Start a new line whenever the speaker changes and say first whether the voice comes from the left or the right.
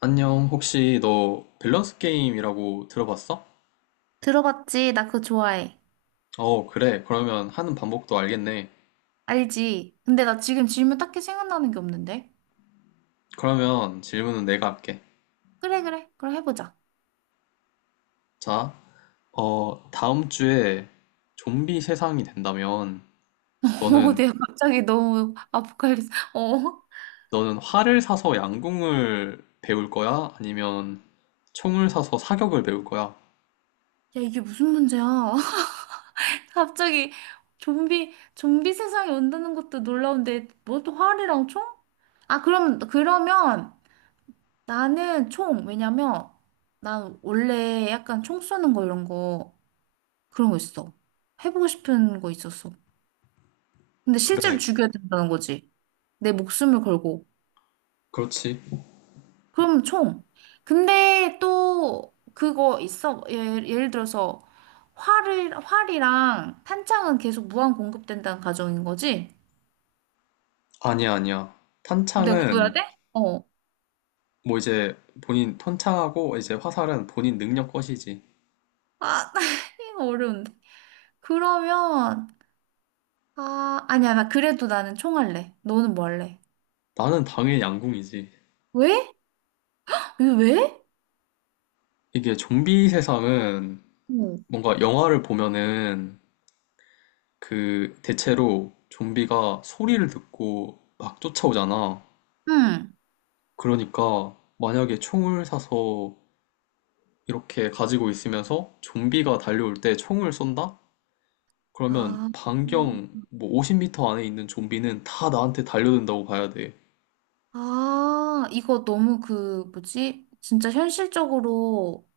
left: 안녕, 혹시 너 밸런스 게임이라고 들어봤어?
right: 들어봤지? 나 그거 좋아해.
left: 어, 그래. 그러면 하는 방법도 알겠네.
right: 알지? 근데 나 지금 질문 딱히 생각나는 게 없는데?
left: 그러면 질문은 내가 할게.
right: 그래, 그래. 그럼 해보자.
left: 자, 다음 주에 좀비 세상이 된다면 너는,
right: 내가 갑자기 너무 아포칼립스. 어?
left: 너는 활을 사서 양궁을 배울 거야? 아니면 총을 사서 사격을 배울 거야?
right: 야, 이게 무슨 문제야? 갑자기 좀비 세상이 온다는 것도 놀라운데, 뭐 또 활이랑 총? 아, 그러면 나는 총. 왜냐면 난 원래 약간 총 쏘는 거 이런 거, 그런 거 있어. 해보고 싶은 거 있었어. 근데
left: 그래.
right: 실제로 죽여야 된다는 거지. 내 목숨을 걸고.
left: 그렇지.
right: 그럼 총. 근데 또 그거 있어. 예를 들어서 활이랑 탄창은 계속 무한 공급된다는 가정인 거지?
left: 아니야, 아니야.
right: 내가 구해야
left: 탄창은
right: 돼? 어.
left: 뭐 이제 본인 탄창하고 이제 화살은 본인 능력 것이지.
right: 아, 이거 어려운데. 그러면, 아, 아니야. 나 그래도 나는 총 할래. 너는 뭐 할래?
left: 나는 당연히 양궁이지.
right: 왜? 이거 왜?
left: 이게 좀비 세상은
right: 응.
left: 뭔가 영화를 보면은 그 대체로 좀비가 소리를 듣고 막 쫓아오잖아.
right: 응.
left: 그러니까 만약에 총을 사서 이렇게 가지고 있으면서 좀비가 달려올 때 총을 쏜다? 그러면
right: 아, 음.
left: 반경 뭐 50m 안에 있는 좀비는 다 나한테 달려든다고 봐야 돼.
right: 아, 이거 너무 그, 뭐지? 진짜 현실적으로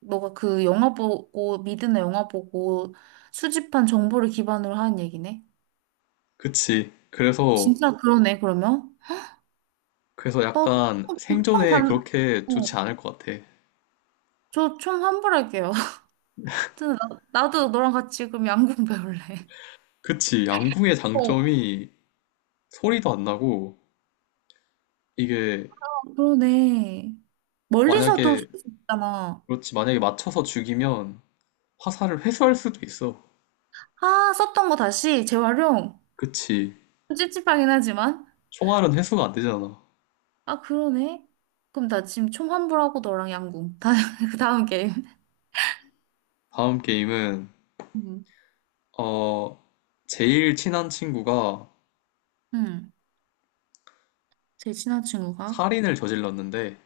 right: 너가 그 영화 보고 미드나 영화 보고 수집한 정보를 기반으로 하는 얘기네.
left: 그치. 그래서,
right: 진짜 그러네 그러면.
left: 그래서 약간 생존에
right: 너총반
left: 그렇게
right: 어,
left: 좋지 않을 것 같아.
right: 저 총 환불할게요. 하여튼 나도 너랑 같이 그럼 양궁 배울래.
left: 그치. 양궁의
right: 어,
left: 장점이 소리도 안 나고 이게
right: 그러네. 멀리서도
left: 만약에
right: 쓸 수 있잖아.
left: 그렇지 만약에 맞춰서 죽이면 화살을 회수할 수도 있어.
right: 아, 썼던 거 다시 재활용.
left: 그치.
right: 좀 찝찝하긴 하지만.
left: 총알은 회수가 안 되잖아.
right: 아, 그러네. 그럼 나 지금 총 환불하고 너랑 양궁. 다, 그 다음 게임.
left: 다음 게임은
right: 음.
left: 어 제일 친한 친구가
right: 응. 제 친한 친구가.
left: 살인을 저질렀는데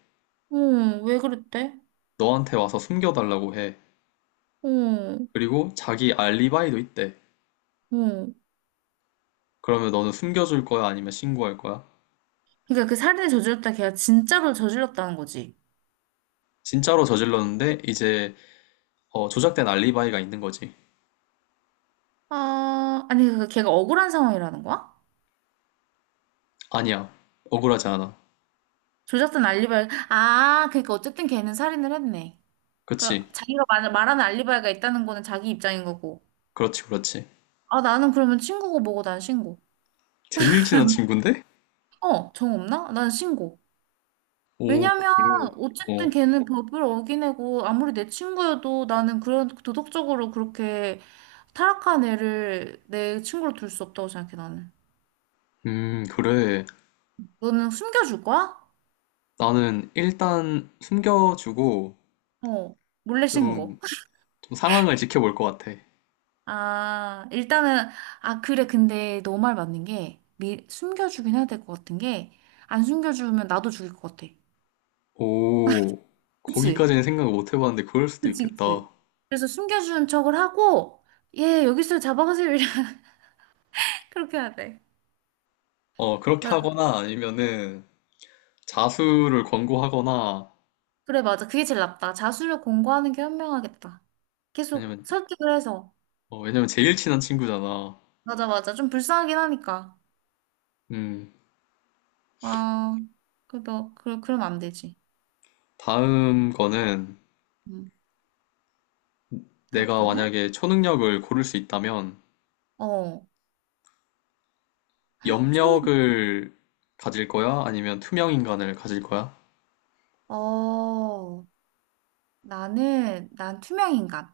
right: 응, 왜 그랬대?
left: 너한테 와서 숨겨달라고 해.
right: 응,
left: 그리고 자기 알리바이도 있대.
right: 응.
left: 그러면 너는 숨겨줄 거야 아니면 신고할 거야?
right: 그러니까 그 살인을 저질렀다 걔가 진짜로 저질렀다는 거지.
left: 진짜로 저질렀는데 이제 조작된 알리바이가 있는 거지.
right: 아, 아니 그 걔가 억울한 상황이라는 거야?
left: 아니야. 억울하지 않아.
right: 조작된 알리바이. 아, 그러니까 어쨌든 걔는 살인을 했네. 그
left: 그치.
right: 자기가 말하는 알리바이가 있다는 거는 자기 입장인 거고.
left: 그렇지, 그렇지.
right: 아, 나는 그러면 친구고 뭐고 난 신고.
left: 제일 친한 친구인데?
right: 어, 정 없나? 난 신고.
left: 오,
right: 왜냐면
left: 그래.
right: 어쨌든
left: 어.
right: 걔는 법을 어기내고 아무리 내 친구여도 나는 그런 도덕적으로 그렇게 타락한 애를 내 친구로 둘 수 없다고 생각해 나는.
left: 그래.
right: 너는 숨겨줄 거야?
left: 나는 일단 숨겨주고
right: 어, 몰래
left: 좀,
right: 신고.
left: 좀 상황을 지켜볼 것 같아.
right: 아, 일단은 아 그래 근데 너 말 맞는 게 미, 숨겨주긴 해야 될 것 같은 게 안 숨겨주면 나도 죽일 것 같아.
left: 오,
right: 그치?
left: 거기까지는 생각을 못 해봤는데 그럴 수도
right: 그치 그치.
left: 있겠다.
right: 그래서 숨겨준 척을 하고 얘 여기서 잡아가세요. 이래. 그렇게 해야 돼.
left: 그렇게 하거나 아니면은 자수를 권고하거나
right: 그래, 맞아. 그게 제일 낫다. 자수를 공고하는 게 현명하겠다. 계속
left: 아니면,
right: 설득을 해서.
left: 왜냐면 제일 친한 친구잖아.
right: 맞아, 맞아. 좀 불쌍하긴 하니까.
left: 음,
right: 아, 그래도 그럼 안 되지.
left: 다음 거는
right: 음, 다음
left: 내가
right: 거는?
left: 만약에 초능력을 고를 수 있다면
right: 어, 촌,
left: 염력을 가질 거야? 아니면 투명 인간을 가질 거야?
right: 어, 난 투명인간.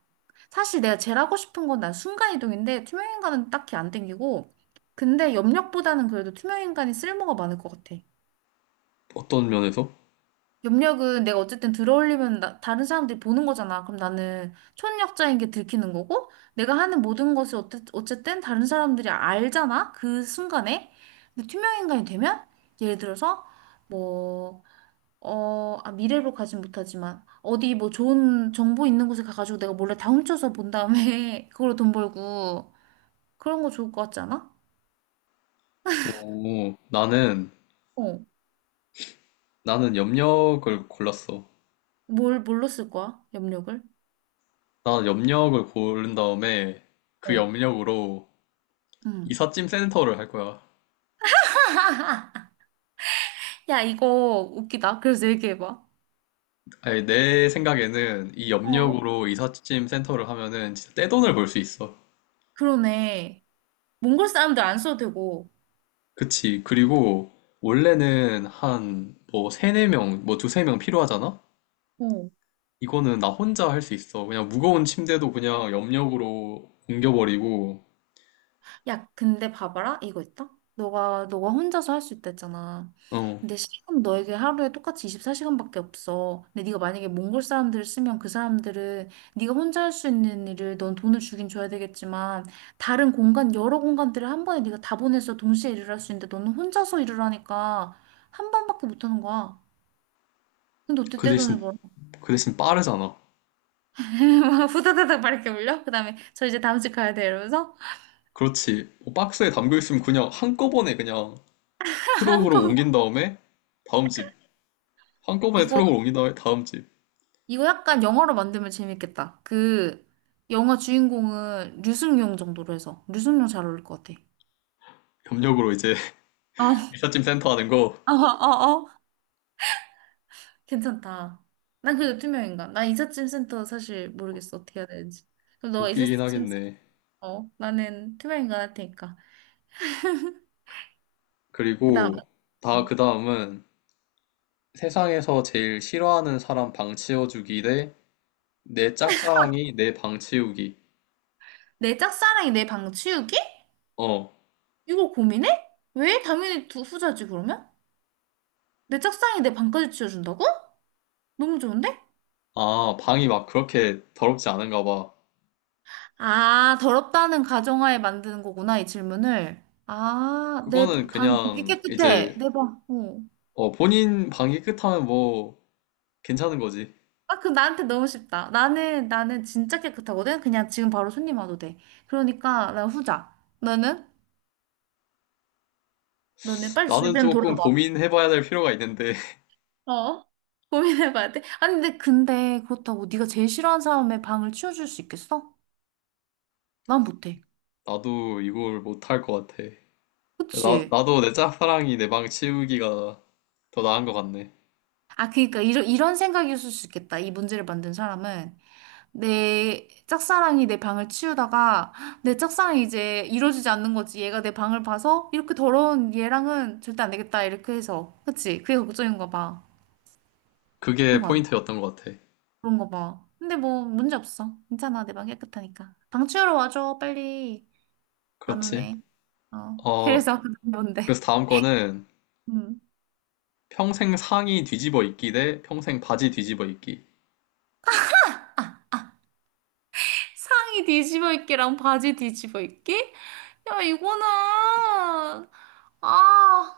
right: 사실 내가 제일 하고 싶은 건 난 순간이동인데, 투명인간은 딱히 안 땡기고, 근데 염력보다는 그래도 투명인간이 쓸모가 많을 것 같아.
left: 어떤 면에서?
right: 염력은 내가 어쨌든 들어올리면 나- 다른 사람들이 보는 거잖아. 그럼 나는 촌력자인 게 들키는 거고, 내가 하는 모든 것을 어때, 어쨌든 다른 사람들이 알잖아. 그 순간에. 근데 투명인간이 되면, 예를 들어서, 뭐, 어, 아, 미래로 가진 못하지만, 어디 뭐 좋은 정보 있는 곳에 가가지고 내가 몰래 다 훔쳐서 본 다음에, 그걸로 돈 벌고, 그런 거 좋을 것 같지 않아?
left: 오, 나는,
right: 어.
left: 나는 염력을 골랐어.
right: 뭘로 쓸 거야? 염력을?
left: 나는 염력을 고른 다음에 그
right: 어.
left: 염력으로
right: 음.
left: 이삿짐 센터를 할 거야.
right: 야, 이거 웃기다. 그래서 얘기해봐.
left: 아니, 내 생각에는 이
right: 어,
left: 염력으로 이삿짐 센터를 하면은 진짜 떼돈을 벌 수 있어.
right: 그러네. 몽골 사람들 안 써도 되고.
left: 그치. 그리고 원래는 한 뭐 세네 명, 뭐 두세 명 필요하잖아?
right: 어.
left: 이거는 나 혼자 할 수 있어. 그냥 무거운 침대도 그냥 염력으로 옮겨버리고,
right: 야, 근데 봐봐라. 이거 있다. 너가 혼자서 할 수 있다 했잖아.
left: 어,
right: 근데 시간 너에게 하루에 똑같이 24시간밖에 없어. 근데 네가 만약에 몽골 사람들을 쓰면 그 사람들은 네가 혼자 할 수 있는 일을 넌 돈을 주긴 줘야 되겠지만 다른 공간, 여러 공간들을 한 번에 네가 다 보내서 동시에 일을 할 수 있는데 너는 혼자서 일을 하니까 한 번밖에 못 하는 거야. 근데 어떻게
left: 그
right: 떼돈을
left: 대신,
right: 벌어?
left: 그 대신 빠르잖아.
right: 후다다닥 막 이렇게 올려? 그다음에 저 이제 다음 집 가야 돼 이러면서
left: 그렇지. 뭐 박스에 담겨 있으면 그냥 한꺼번에 그냥
right: 한국
left: 트럭으로 옮긴 다음에 다음 집. 한꺼번에
right: 이거
left: 트럭으로 옮긴 다음에 다음 집.
right: 이거 약간 영어로 만들면 재밌겠다. 그 영화 주인공은 류승룡 정도로 해서 류승룡 잘 어울릴 것 같아.
left: 협력으로 이제
right: 어, 어,
left: 미사짐 센터 하는 거
right: 어, 어. 괜찮다. 난 그래도 투명인간. 나 이삿짐 센터 사실 모르겠어 어떻게 해야 되는지. 그럼 너
left: 웃기긴
right: 이삿짐 센터.
left: 하겠네.
right: 어, 나는 투명인간 할 테니까. 그다음
left: 그리고 다
right: 음.
left: 그 다음은 세상에서 제일 싫어하는 사람 방 치워주기 대 내 짝사랑이 내 방 치우기.
right: 내 짝사랑이 내 방 치우기?
left: 어.
right: 이거 고민해? 왜? 당연히 두 후자지 그러면? 내 짝사랑이 내 방까지 치워준다고? 너무 좋은데?
left: 아, 방이 막 그렇게 더럽지 않은가 봐.
right: 아, 더럽다는 가정하에 만드는 거구나, 이 질문을. 아, 내
left: 그거는
right: 방 되게
left: 그냥
right: 깨끗해.
left: 이제
right: 내 방. 어.
left: 본인 방이 깨끗하면 뭐 괜찮은 거지.
right: 아, 그 나한테 너무 쉽다. 나는 진짜 깨끗하거든? 그냥 지금 바로 손님 와도 돼. 그러니까 난 후자. 너는? 너는 빨리
left: 나는
right: 주변
left: 조금
right: 돌아봐.
left: 고민해봐야 될 필요가 있는데,
right: 어? 고민해봐야 돼. 아니, 근데 그렇다고 네가 제일 싫어하는 사람의 방을 치워줄 수 있겠어? 난 못해.
left: 나도 이걸 못할 것 같아. 나,
right: 그치?
left: 나도 내 짝사랑이 내 방 치우기가 더 나은 것 같네.
right: 아, 그러니까 이런 생각이었을 수 있겠다. 이 문제를 만든 사람은. 내 짝사랑이 내 방을 치우다가 내 짝사랑이 이제 이루어지지 않는 거지. 얘가 내 방을 봐서 이렇게 더러운 얘랑은 절대 안 되겠다. 이렇게 해서. 그치? 그게 걱정인가 봐. 그런
left: 그게
right: 거 아니야?
left: 포인트였던 것 같아.
right: 그런 거 봐. 근데 뭐 문제 없어. 괜찮아. 내 방 깨끗하니까. 방 치우러 와줘. 빨리. 안
left: 그렇지.
right: 오네. 어.
left: 어,
right: 그래서 뭔데?
left: 그래서 다음 거는
right: 음.
left: 평생 상의 뒤집어 입기 대 평생 바지 뒤집어 입기.
right: 상의 뒤집어 입기랑 바지 뒤집어 입기? 야, 이거는, 아,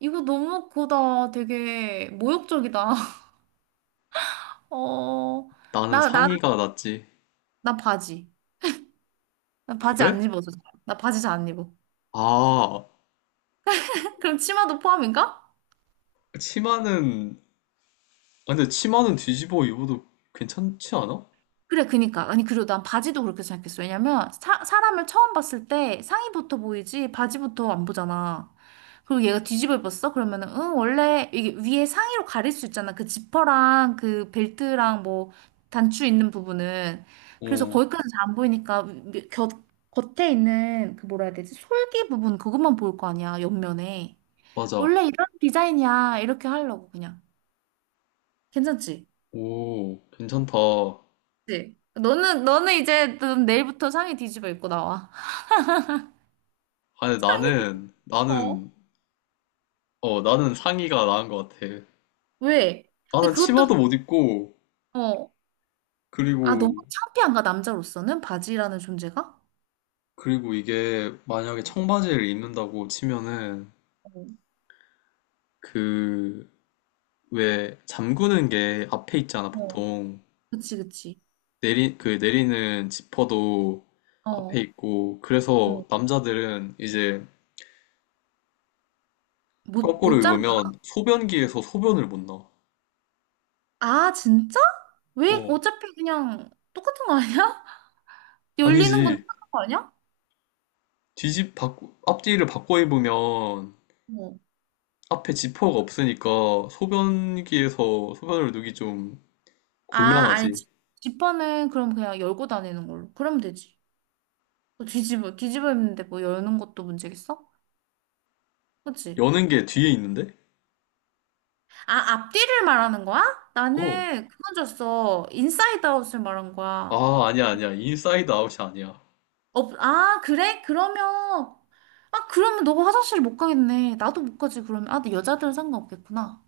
right: 이거 너무 그거다. 되게 모욕적이다. 어,
left: 나는
right: 나, 나,
left: 상의가 낫지.
right: 나 바지. 나 바지
left: 그래?
right: 안 입어서. 잘- 나 바지 잘 안 입어.
left: 아,
right: 그럼 치마도 포함인가?
left: 치마는, 근데 치마는 뒤집어 입어도 괜찮지 않아?
right: 그래, 그니까. 아니, 그리고 난 바지도 그렇게 생각했어. 왜냐면, 사람을 처음 봤을 때 상의부터 보이지, 바지부터 안 보잖아. 그리고 얘가 뒤집어 입었어? 그러면은, 응, 원래 이게 위에 상의로 가릴 수 있잖아. 그 지퍼랑 그 벨트랑 뭐, 단추 있는 부분은. 그래서
left: 어,
right: 거기까지 잘 안 보이니까, 위- 곁, 겉에 있는 그 뭐라 해야 되지? 솔기 부분, 그것만 보일 거 아니야, 옆면에.
left: 맞아.
right: 원래 이런 디자인이야. 이렇게 하려고 그냥. 괜찮지?
left: 오, 괜찮다.
right: 그치? 너는 이제 넌 내일부터 상의 뒤집어 입고 나와.
left: 아니,
right: 상의 뒤집어.
left: 나는,
right: 어.
left: 나는 어, 나는 상의가 나은 것 같아.
right: 왜?
left: 나는
right: 근데
left: 치마도
right: 그것도
left: 못 입고,
right: 어. 아,
left: 그리고,
right: 너무 창피한가 남자로서는 바지라는 존재가?
left: 그리고 이게 만약에 청바지를 입는다고 치면은,
right: 어.
left: 그, 왜, 잠그는 게 앞에 있잖아,
right: 어.
left: 보통.
right: 그치, 그치.
left: 그 내리는 지퍼도
right: 어.
left: 앞에
right: 어.
left: 있고, 그래서 남자들은 이제 거꾸로
right: 못못 잠가?
left: 입으면 소변기에서 소변을 못 넣어.
right: 아, 진짜? 왜?
left: 어,
right: 어차피 그냥 똑같은 거 아니야? 열리는 건
left: 아니지.
right: 똑같은 거 아니야?
left: 앞뒤를 바꿔 입으면
right: 어.
left: 앞에 지퍼가 없으니까 소변기에서 소변을 누기 좀
right: 아, 아니,
left: 곤란하지.
right: 지- 지퍼는 그럼 그냥 열고 다니는 걸로. 그러면 되지. 뭐 뒤집어 입는데 뭐 여는 것도 문제겠어? 그치?
left: 여는 게 뒤에 있는데?
right: 아, 앞뒤를 말하는 거야?
left: 어.
right: 나는 그건 줬어. 인사이드 아웃을 말한 거야.
left: 아, 아니야, 아니야. 인사이드 아웃이 아니야.
right: 어, 아, 그래? 그러면, 아, 그러면 너가 화장실 못 가겠네. 나도 못 가지, 그러면. 아, 근데 여자들은 상관없겠구나.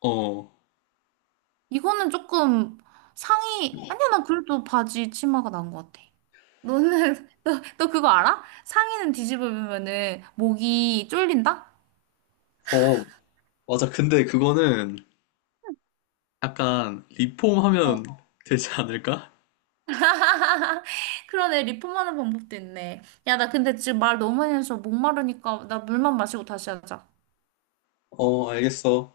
left: 어.
right: 이거는 조금 상의, 아니야, 난 그래도 바지 치마가 나은 것 같아. 너는, 너 그거 알아? 상의는 뒤집어 입으면은 목이 쫄린다?
left: 어, 맞아. 근데 그거는 약간 리폼 하면 되지 않을까?
right: 그러네. 리폼하는 방법도 있네. 야, 나 근데 지금 말 너무 많이 해서 목마르니까 나 물만 마시고 다시 하자.
left: 어, 알겠어.